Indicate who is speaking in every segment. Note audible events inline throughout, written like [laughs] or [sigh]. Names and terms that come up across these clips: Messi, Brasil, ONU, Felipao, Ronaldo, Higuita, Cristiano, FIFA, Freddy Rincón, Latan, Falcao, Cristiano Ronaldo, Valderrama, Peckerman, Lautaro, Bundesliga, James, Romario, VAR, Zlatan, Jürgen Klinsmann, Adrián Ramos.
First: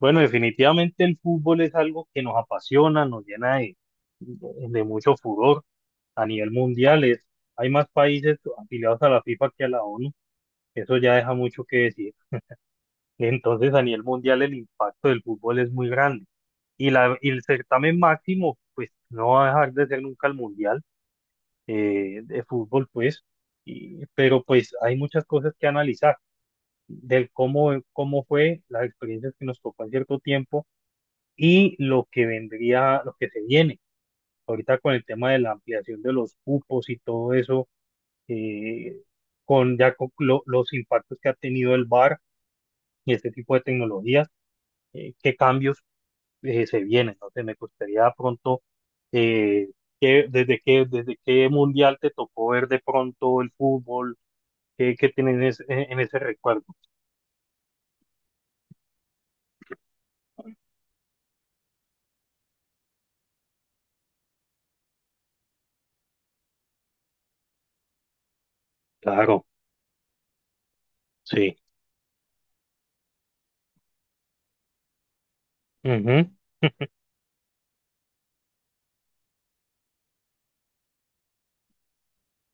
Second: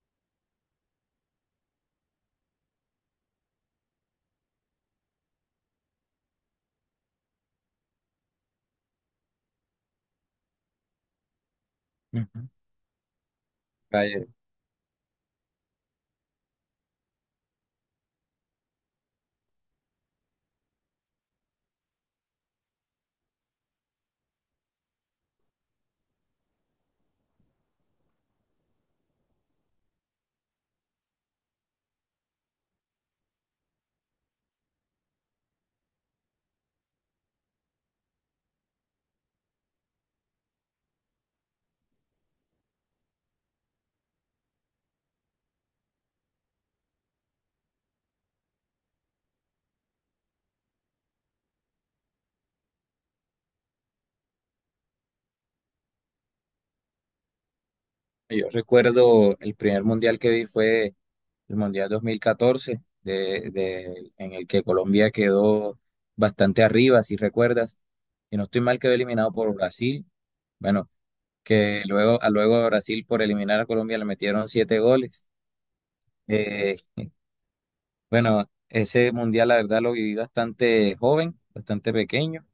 Speaker 1: Bueno, definitivamente el fútbol es algo que nos apasiona, nos llena de mucho furor a nivel mundial. Hay más países afiliados a la FIFA que a la ONU. Eso ya deja mucho que decir.
Speaker 2: Ujú.
Speaker 1: Entonces, a nivel
Speaker 2: Vaya,
Speaker 1: mundial el impacto del fútbol es muy grande. Y el certamen máximo, pues no va a dejar de ser nunca el mundial de fútbol, pues. Pero pues hay muchas cosas que analizar del cómo fue las experiencias que nos tocó en cierto tiempo y lo que vendría, lo que se viene ahorita con el tema de la ampliación de los cupos y todo eso, eh, con los impactos que ha tenido el VAR y este tipo de tecnologías, qué cambios se vienen. No Entonces me gustaría pronto, eh, desde qué mundial te tocó ver de pronto el fútbol, qué tienes en ese recuerdo.
Speaker 2: yo recuerdo el primer mundial que vi fue el Mundial 2014 en el que Colombia quedó bastante arriba, si recuerdas. Y no estoy mal, quedó eliminado
Speaker 1: Claro,
Speaker 2: por Brasil. Bueno,
Speaker 1: sí.
Speaker 2: que luego, a Brasil por eliminar a Colombia le metieron siete goles.
Speaker 1: Ujú,
Speaker 2: Eh, bueno, ese mundial la verdad lo viví bastante joven, bastante pequeño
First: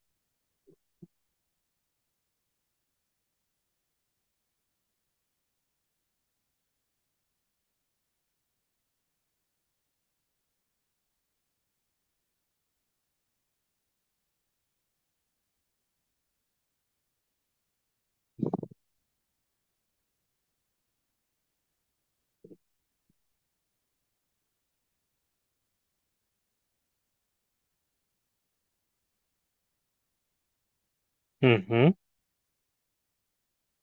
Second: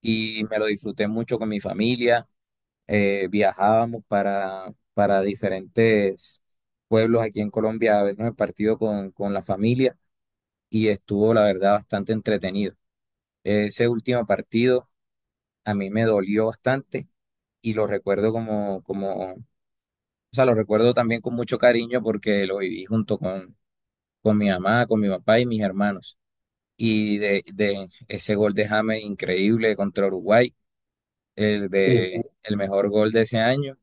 Speaker 2: y me lo disfruté mucho con mi familia. Viajábamos para diferentes pueblos aquí en Colombia a vernos el partido con la familia y estuvo, la verdad, bastante entretenido. Ese último partido a mí me dolió bastante y lo recuerdo o sea, lo recuerdo también con mucho cariño porque lo viví junto con mi mamá, con mi papá y mis hermanos. Y de ese gol de James increíble contra Uruguay, el sí,
Speaker 1: ujú.
Speaker 2: de el mejor gol de ese año.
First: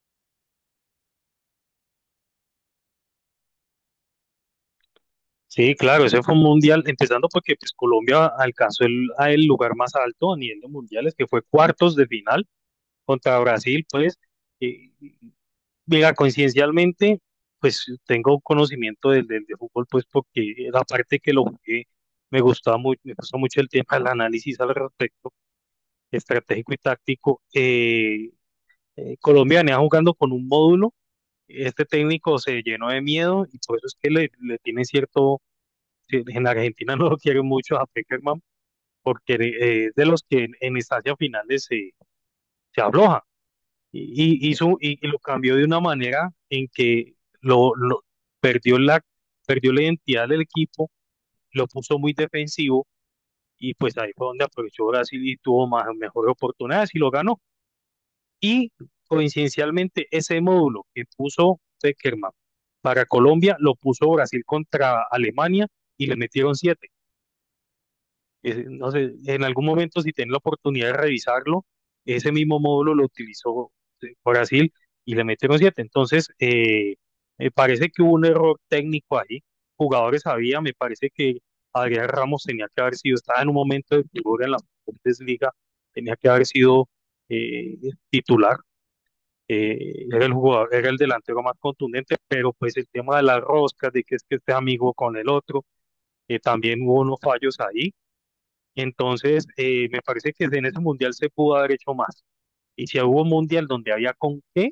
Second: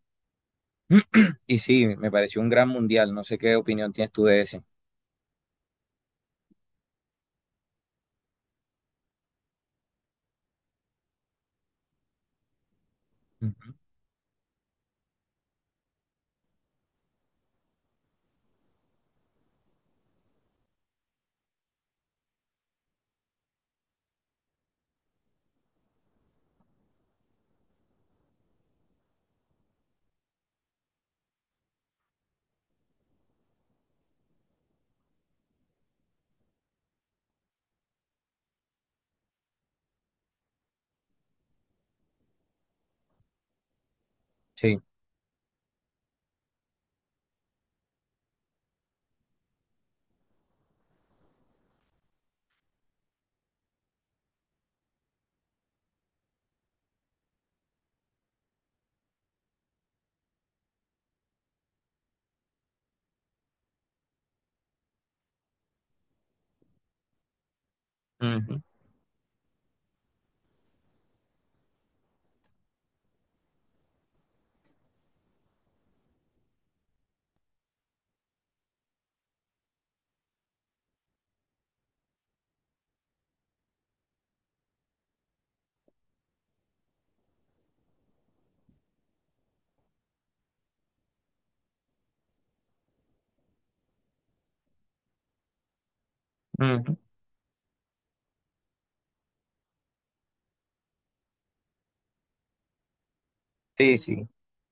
Speaker 2: Y sí, me pareció un gran mundial. No sé qué opinión tienes tú de ese.
Speaker 1: Sí, claro, ese fue un mundial, empezando porque pues, Colombia alcanzó el lugar más alto a nivel de mundiales, que fue cuartos de final contra
Speaker 2: Ujú.
Speaker 1: Brasil, pues, eh, mira, coincidencialmente, pues tengo conocimiento del de fútbol, pues, porque la parte que lo jugué me gustó mucho el tema del análisis al respecto, estratégico y táctico. Colombia venía jugando con un módulo, este técnico se llenó de miedo y por eso es que le tiene cierto sí, en Argentina [laughs] no lo quieren mucho a Peckerman porque es de los que en instancias finales se afloja y hizo,
Speaker 2: Sí.
Speaker 1: y lo cambió de una manera en que lo perdió la, perdió la identidad del equipo, lo puso muy defensivo y pues ahí fue donde aprovechó Brasil y tuvo más, mejores oportunidades y lo ganó. Y coincidencialmente ese módulo que puso Peckerman para Colombia lo puso Brasil contra Alemania y le metieron siete.
Speaker 2: Ujú.
Speaker 1: Ese, no sé, en algún momento si tienen la oportunidad de revisarlo, ese mismo módulo lo utilizó Brasil y le metieron siete. Entonces, me parece que hubo un error técnico ahí. Jugadores había, me parece que Adrián Ramos tenía que haber sido, estaba en un momento de figura en la Bundesliga, tenía que haber sido eh, titular. Era el jugador, era el delantero más contundente, pero pues el tema de las roscas, de que es que este amigo con el otro, también hubo unos fallos ahí. Entonces, me parece que en ese mundial se pudo haber hecho más. Y si hubo un mundial donde
Speaker 2: Sí,
Speaker 1: había
Speaker 2: sí,
Speaker 1: con qué,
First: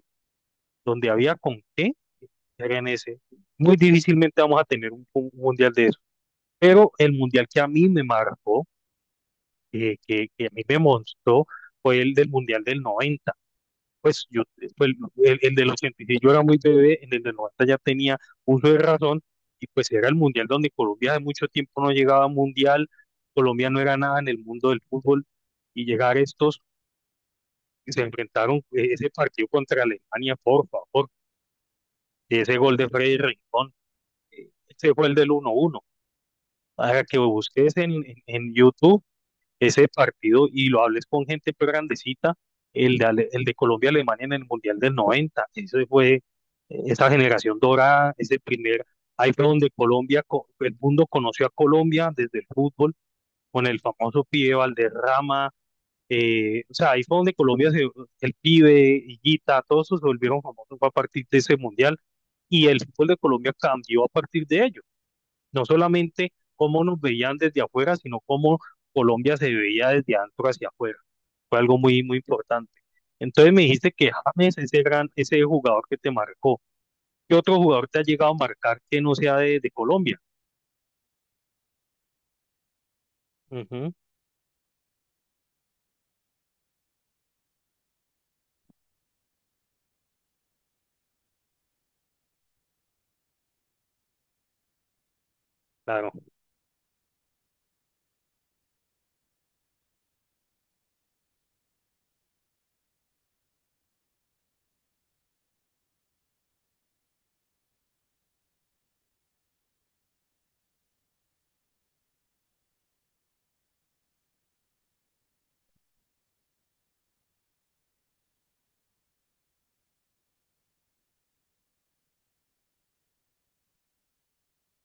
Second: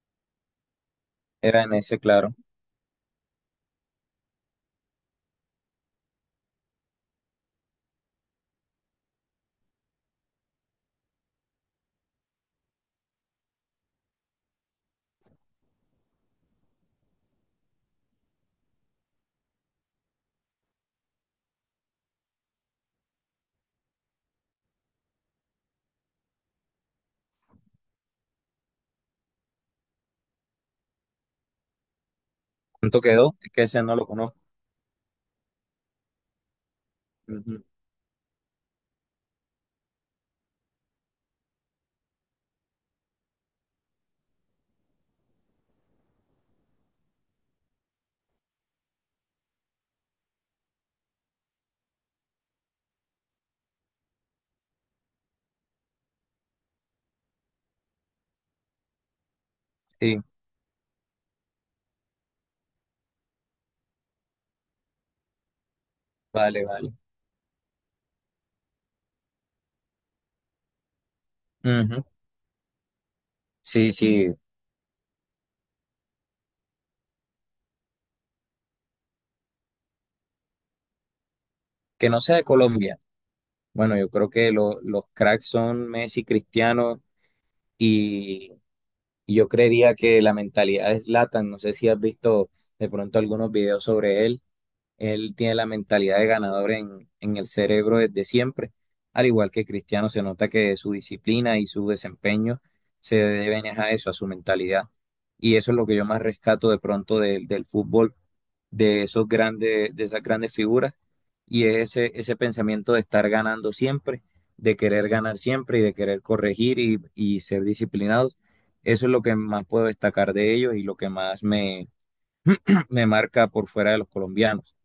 Speaker 1: donde había con
Speaker 2: era en
Speaker 1: qué,
Speaker 2: ese, claro.
Speaker 1: era en ese. Muy difícilmente vamos a tener un mundial de eso. Pero el mundial que a mí me marcó, que a mí me mostró, fue el del mundial del 90. Pues yo, fue el del 80, y yo era muy bebé, en el del 90 ya tenía uso de razón, y pues era el mundial donde Colombia de mucho tiempo no llegaba a mundial, Colombia no era nada en el mundo del fútbol, y llegar estos se enfrentaron ese partido contra Alemania, por favor, ese gol de
Speaker 2: ¿Cuánto
Speaker 1: Freddy
Speaker 2: quedó? Es que
Speaker 1: Rincón,
Speaker 2: ese no lo conozco.
Speaker 1: ese fue el del 1-1, para que
Speaker 2: Ujú.
Speaker 1: busques en YouTube ese partido y lo hables con gente pero grandecita, el de Colombia-Alemania en el Mundial del 90, ese fue esa generación dorada, ahí fue donde el mundo conoció a Colombia desde el fútbol, con el famoso pibe Valderrama. O sea, ahí fue donde el Pibe, Higuita, todos esos se
Speaker 2: Sí,
Speaker 1: volvieron famosos a partir de ese mundial y el fútbol de Colombia cambió a partir de ello. No solamente
Speaker 2: vale,
Speaker 1: cómo
Speaker 2: vale.
Speaker 1: nos veían desde afuera, sino cómo Colombia se veía desde adentro hacia afuera. Fue algo muy,
Speaker 2: Ujú.
Speaker 1: muy importante. Entonces me dijiste
Speaker 2: Sí,
Speaker 1: que
Speaker 2: sí,
Speaker 1: James, ese jugador que te marcó, ¿qué otro jugador te ha llegado a marcar que no sea de Colombia?
Speaker 2: que no sea de Colombia.
Speaker 1: Ujú,
Speaker 2: Bueno, yo creo que los cracks son Messi, Cristiano y, y yo creería que la mentalidad es Zlatan. No sé si has visto de pronto algunos videos sobre él. Él tiene la
Speaker 1: claro.
Speaker 2: mentalidad de ganador en el cerebro desde siempre. Al igual que Cristiano, se nota que su disciplina y su desempeño se deben a eso, a su mentalidad. Y eso es lo que yo más rescato de pronto del fútbol, de esos grandes, de esas grandes figuras, y es ese pensamiento de estar ganando siempre, de querer ganar siempre y de querer corregir y ser disciplinados. Eso es lo que más puedo destacar de ellos y lo que más me marca por fuera de los colombianos.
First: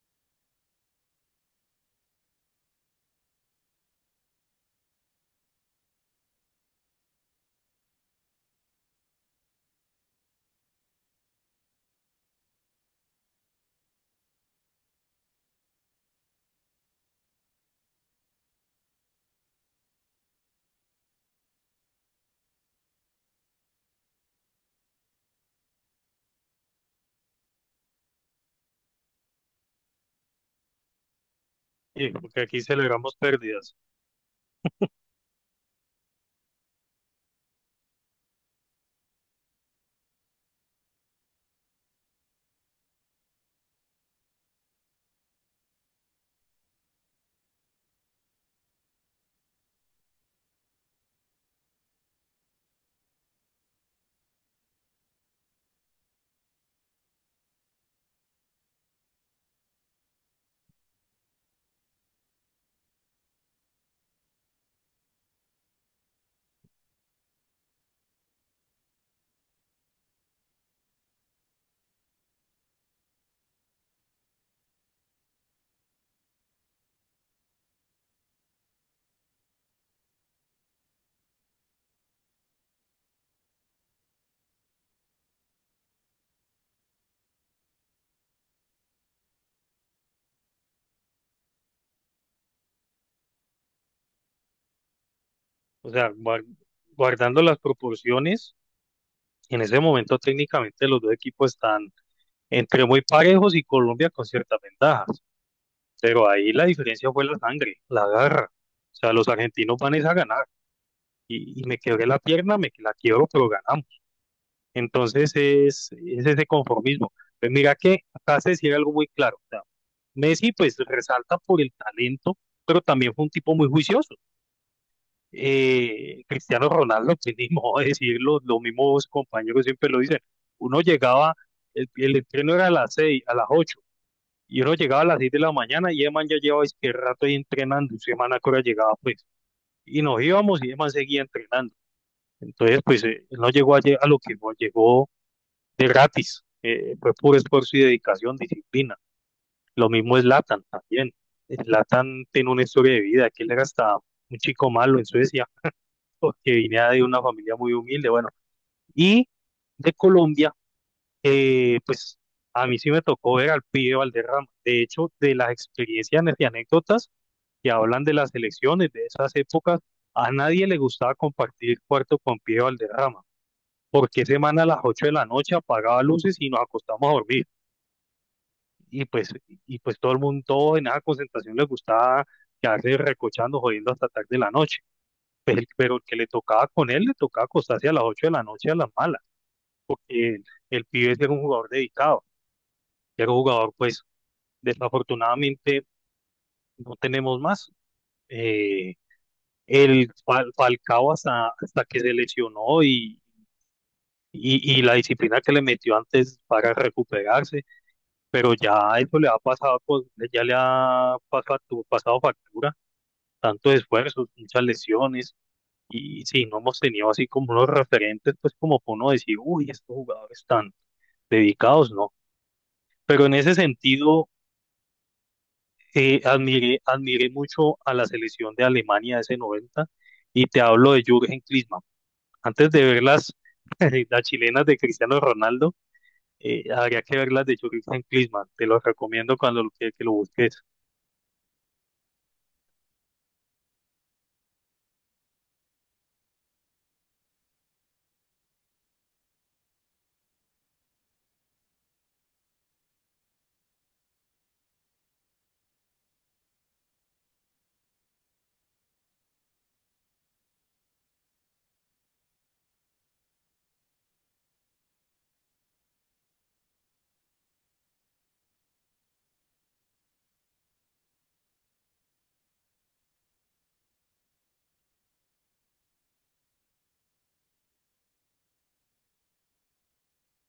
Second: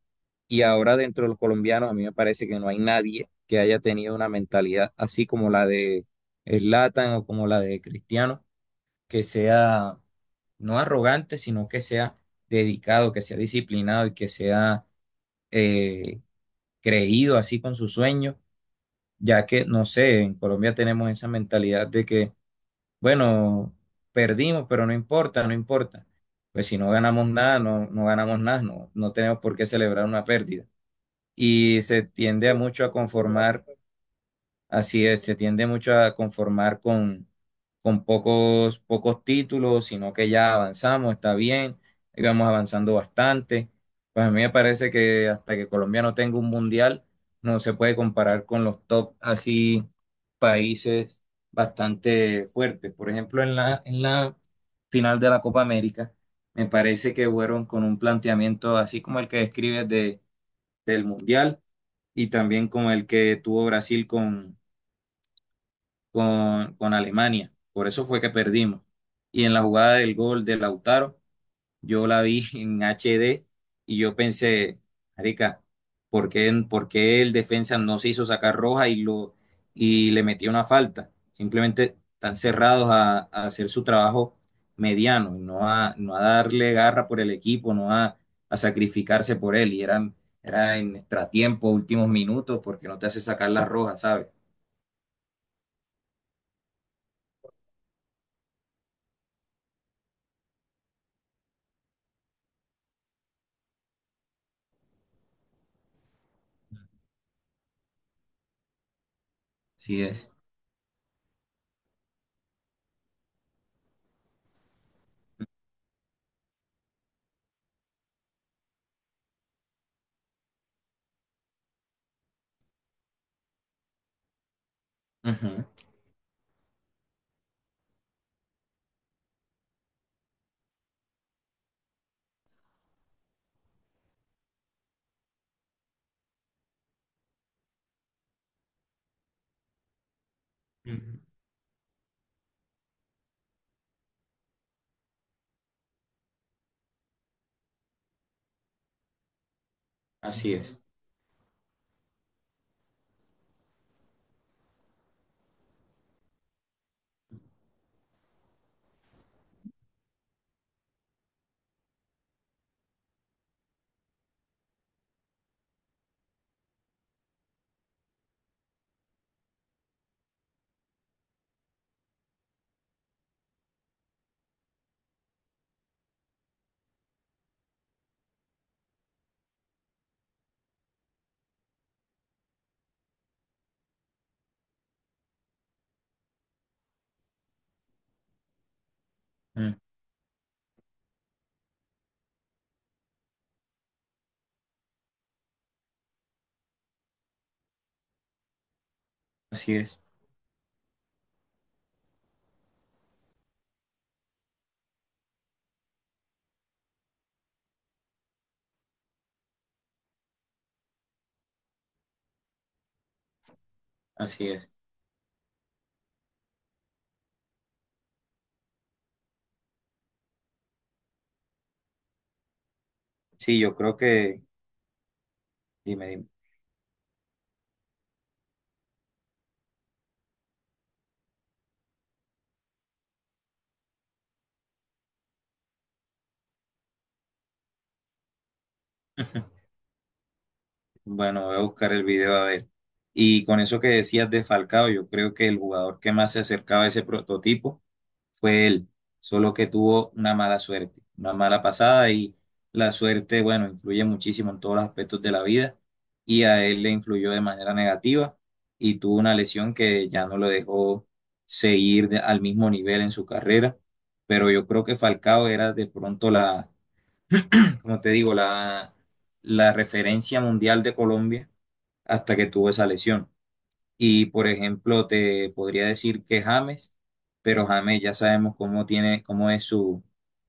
Speaker 2: Y ahora dentro de los colombianos, a mí me parece que no hay nadie que haya tenido una mentalidad así como la de Zlatan o como la de Cristiano, que sea no arrogante, sino que sea dedicado, que sea disciplinado y que sea eh, creído así con sus sueños, ya que, no sé, en Colombia tenemos esa mentalidad de que, bueno, perdimos, pero no importa, no importa. Pues si no ganamos nada, no ganamos nada, no tenemos por qué celebrar una pérdida y se
Speaker 1: Sí, porque
Speaker 2: tiende a
Speaker 1: aquí
Speaker 2: mucho a
Speaker 1: celebramos
Speaker 2: conformar,
Speaker 1: pérdidas.
Speaker 2: así es, se tiende mucho a conformar con pocos, pocos títulos, sino que ya avanzamos, está bien, íbamos avanzando bastante. Pues a mí me parece que hasta que Colombia no tenga un mundial, no se puede comparar con los top así países bastante fuertes. Por ejemplo, en la final de la Copa América, me parece que fueron con un planteamiento así como el que describes del mundial y también con el que tuvo Brasil con Alemania. Por eso fue que perdimos. Y en la jugada del gol de Lautaro, yo la vi en HD y yo pensé, marica, ¿por qué el defensa no se hizo sacar roja y le metió una falta? Simplemente están cerrados a hacer su trabajo mediano, no a darle garra por el equipo, no a, a sacrificarse por él. Era en extratiempo, últimos minutos, porque no te hace sacar la roja, ¿sabes?
Speaker 1: O sea, guardando las proporciones. En ese momento técnicamente los dos equipos están entre muy parejos y Colombia con ciertas ventajas, pero ahí la diferencia fue la sangre, la garra. O sea, los argentinos van
Speaker 2: Así
Speaker 1: es a
Speaker 2: es.
Speaker 1: ganar y me quebré la pierna, me la quiebro, pero ganamos. Entonces es ese conformismo. Pues mira que acá se decía algo muy claro. O sea, Messi pues resalta por el talento, pero también fue un tipo muy juicioso.
Speaker 2: Ujú.
Speaker 1: Cristiano Ronaldo, que ni modo de decirlo, los mismos compañeros siempre lo dicen, uno llegaba, el entreno era a las seis, a las ocho, y uno llegaba a las seis de la mañana y Eman ya llevaba es que rato ahí entrenando, y semana que hora llegaba pues, y nos íbamos y Eman seguía entrenando, entonces pues él no llegó a lo que no llegó de gratis, fue puro esfuerzo y dedicación, disciplina, lo mismo es
Speaker 2: Así
Speaker 1: Latan
Speaker 2: es.
Speaker 1: también. Latan tiene una historia de vida, que él era hasta un chico malo en Suecia, porque vine de una familia muy humilde, bueno, y de Colombia, pues a mí sí me tocó ver al pibe Valderrama. De hecho, de las experiencias y anécdotas que hablan de las elecciones de esas épocas, a nadie le gustaba compartir cuarto con pibe Valderrama, porque semana a las 8 de la noche apagaba luces y nos acostamos a dormir. Y pues, y pues todo el mundo, todos en esa concentración les gustaba quedarse recochando, jodiendo hasta tarde de la noche. Pero el que le tocaba con él, le tocaba acostarse a las 8 de la noche a las malas,
Speaker 2: Mm.
Speaker 1: porque el pibe era un jugador dedicado, era un jugador, pues, desafortunadamente no tenemos más. Eh,
Speaker 2: Así es.
Speaker 1: el Falcao hasta que se lesionó y la disciplina que le metió antes para recuperarse, pero ya eso le ha pasado, pues, ya le ha pasado, pasado factura, tanto esfuerzos,
Speaker 2: Así
Speaker 1: muchas
Speaker 2: es.
Speaker 1: lesiones, y sí, no hemos tenido así como unos referentes, pues como para uno decir, uy, estos jugadores están dedicados, ¿no? Pero en ese
Speaker 2: Sí, yo creo
Speaker 1: sentido,
Speaker 2: que... Dime, dime.
Speaker 1: admiré mucho a la selección de Alemania de ese 90 y te hablo de Jürgen Klinsmann. Antes de ver las, [laughs] las chilenas de Cristiano Ronaldo, habría que ver las de Jürgen Klinsmann. Te lo recomiendo que lo busques.
Speaker 2: Bueno, voy a buscar el video a ver. Y con eso que decías de Falcao, yo creo que el jugador que más se acercaba a ese prototipo fue él, solo que tuvo una mala suerte, una mala pasada y la suerte, bueno, influye muchísimo en todos los aspectos de la vida y a él le influyó de manera negativa y tuvo una lesión que ya no lo dejó seguir al mismo nivel en su carrera, pero yo creo que Falcao era de pronto como te digo, la referencia mundial de Colombia hasta que tuvo esa lesión. Y por ejemplo, te podría decir que James, pero James ya sabemos cómo tiene, cómo es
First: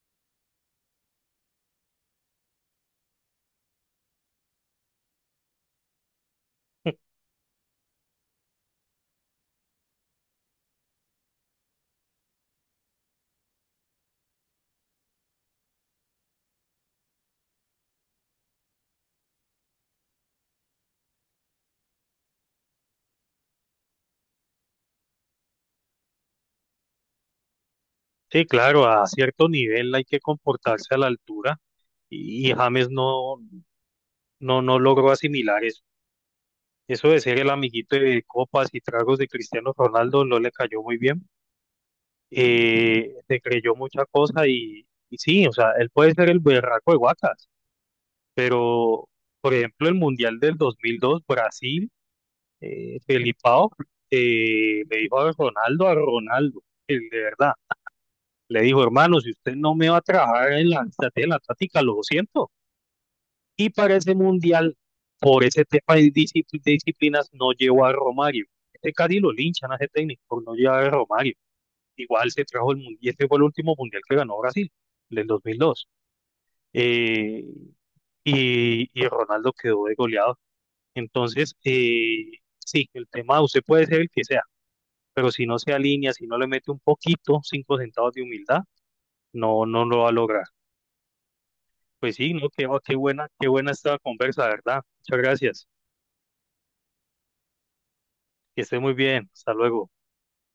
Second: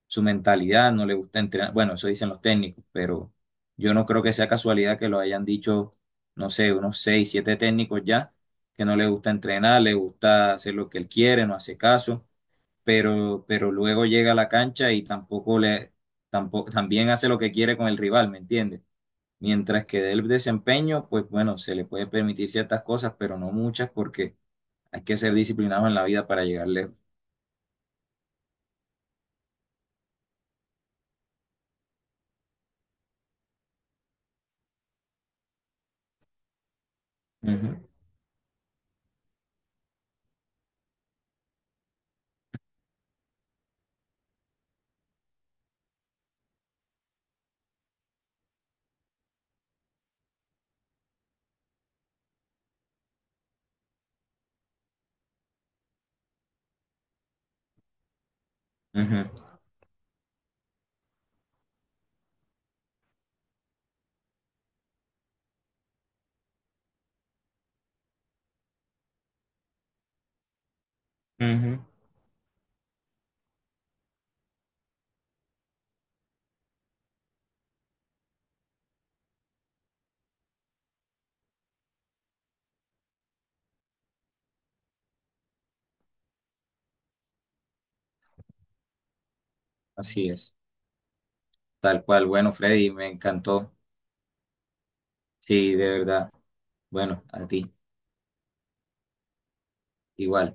Speaker 2: su mentalidad, no le gusta entrenar. Bueno, eso dicen los técnicos, pero yo no creo que sea casualidad que lo hayan dicho, no sé, unos seis, siete técnicos ya, que no le gusta entrenar, le gusta hacer lo que él quiere, no hace caso, pero luego llega a la cancha y tampoco le, tampoco, también hace lo que quiere con el rival, ¿me entiendes? Mientras que del desempeño, pues bueno, se le puede permitir ciertas cosas, pero no muchas porque hay que ser disciplinado en la vida para llegar lejos.
Speaker 1: Sí, claro, a cierto nivel hay que comportarse a la altura y James no logró asimilar eso. Eso de ser el
Speaker 2: Ujú,
Speaker 1: amiguito de copas y tragos de Cristiano Ronaldo no le cayó muy bien. Se creyó mucha cosa y sí, o sea, él puede ser el berraco de Guacas, pero por ejemplo, el Mundial del 2002, Brasil, Felipao le dijo a Ronaldo, el de verdad, le dijo, hermano,
Speaker 2: ujú,
Speaker 1: si usted no me va a trabajar en la estrategia de la táctica, lo siento. Y para ese Mundial, por ese tema de de disciplinas, no llevó a Romario. Este casi lo linchan a ese técnico por no llevar a Romario.
Speaker 2: ujú.
Speaker 1: Igual se trajo el mundial, este fue el último mundial que ganó Brasil, del 2002. Eh, y Ronaldo quedó de goleado. Entonces, sí, el tema, usted puede ser el que sea, pero si no se alinea, si no le mete un poquito, 5 centavos de humildad, no lo va a
Speaker 2: Así
Speaker 1: lograr.
Speaker 2: es, tal
Speaker 1: Pues
Speaker 2: cual.
Speaker 1: sí, no,
Speaker 2: Bueno, Freddy, me
Speaker 1: qué buena
Speaker 2: encantó.
Speaker 1: esta conversa, ¿verdad? Muchas gracias.
Speaker 2: Sí, de verdad. Bueno, a ti,
Speaker 1: Que esté muy bien. Hasta luego.
Speaker 2: igual.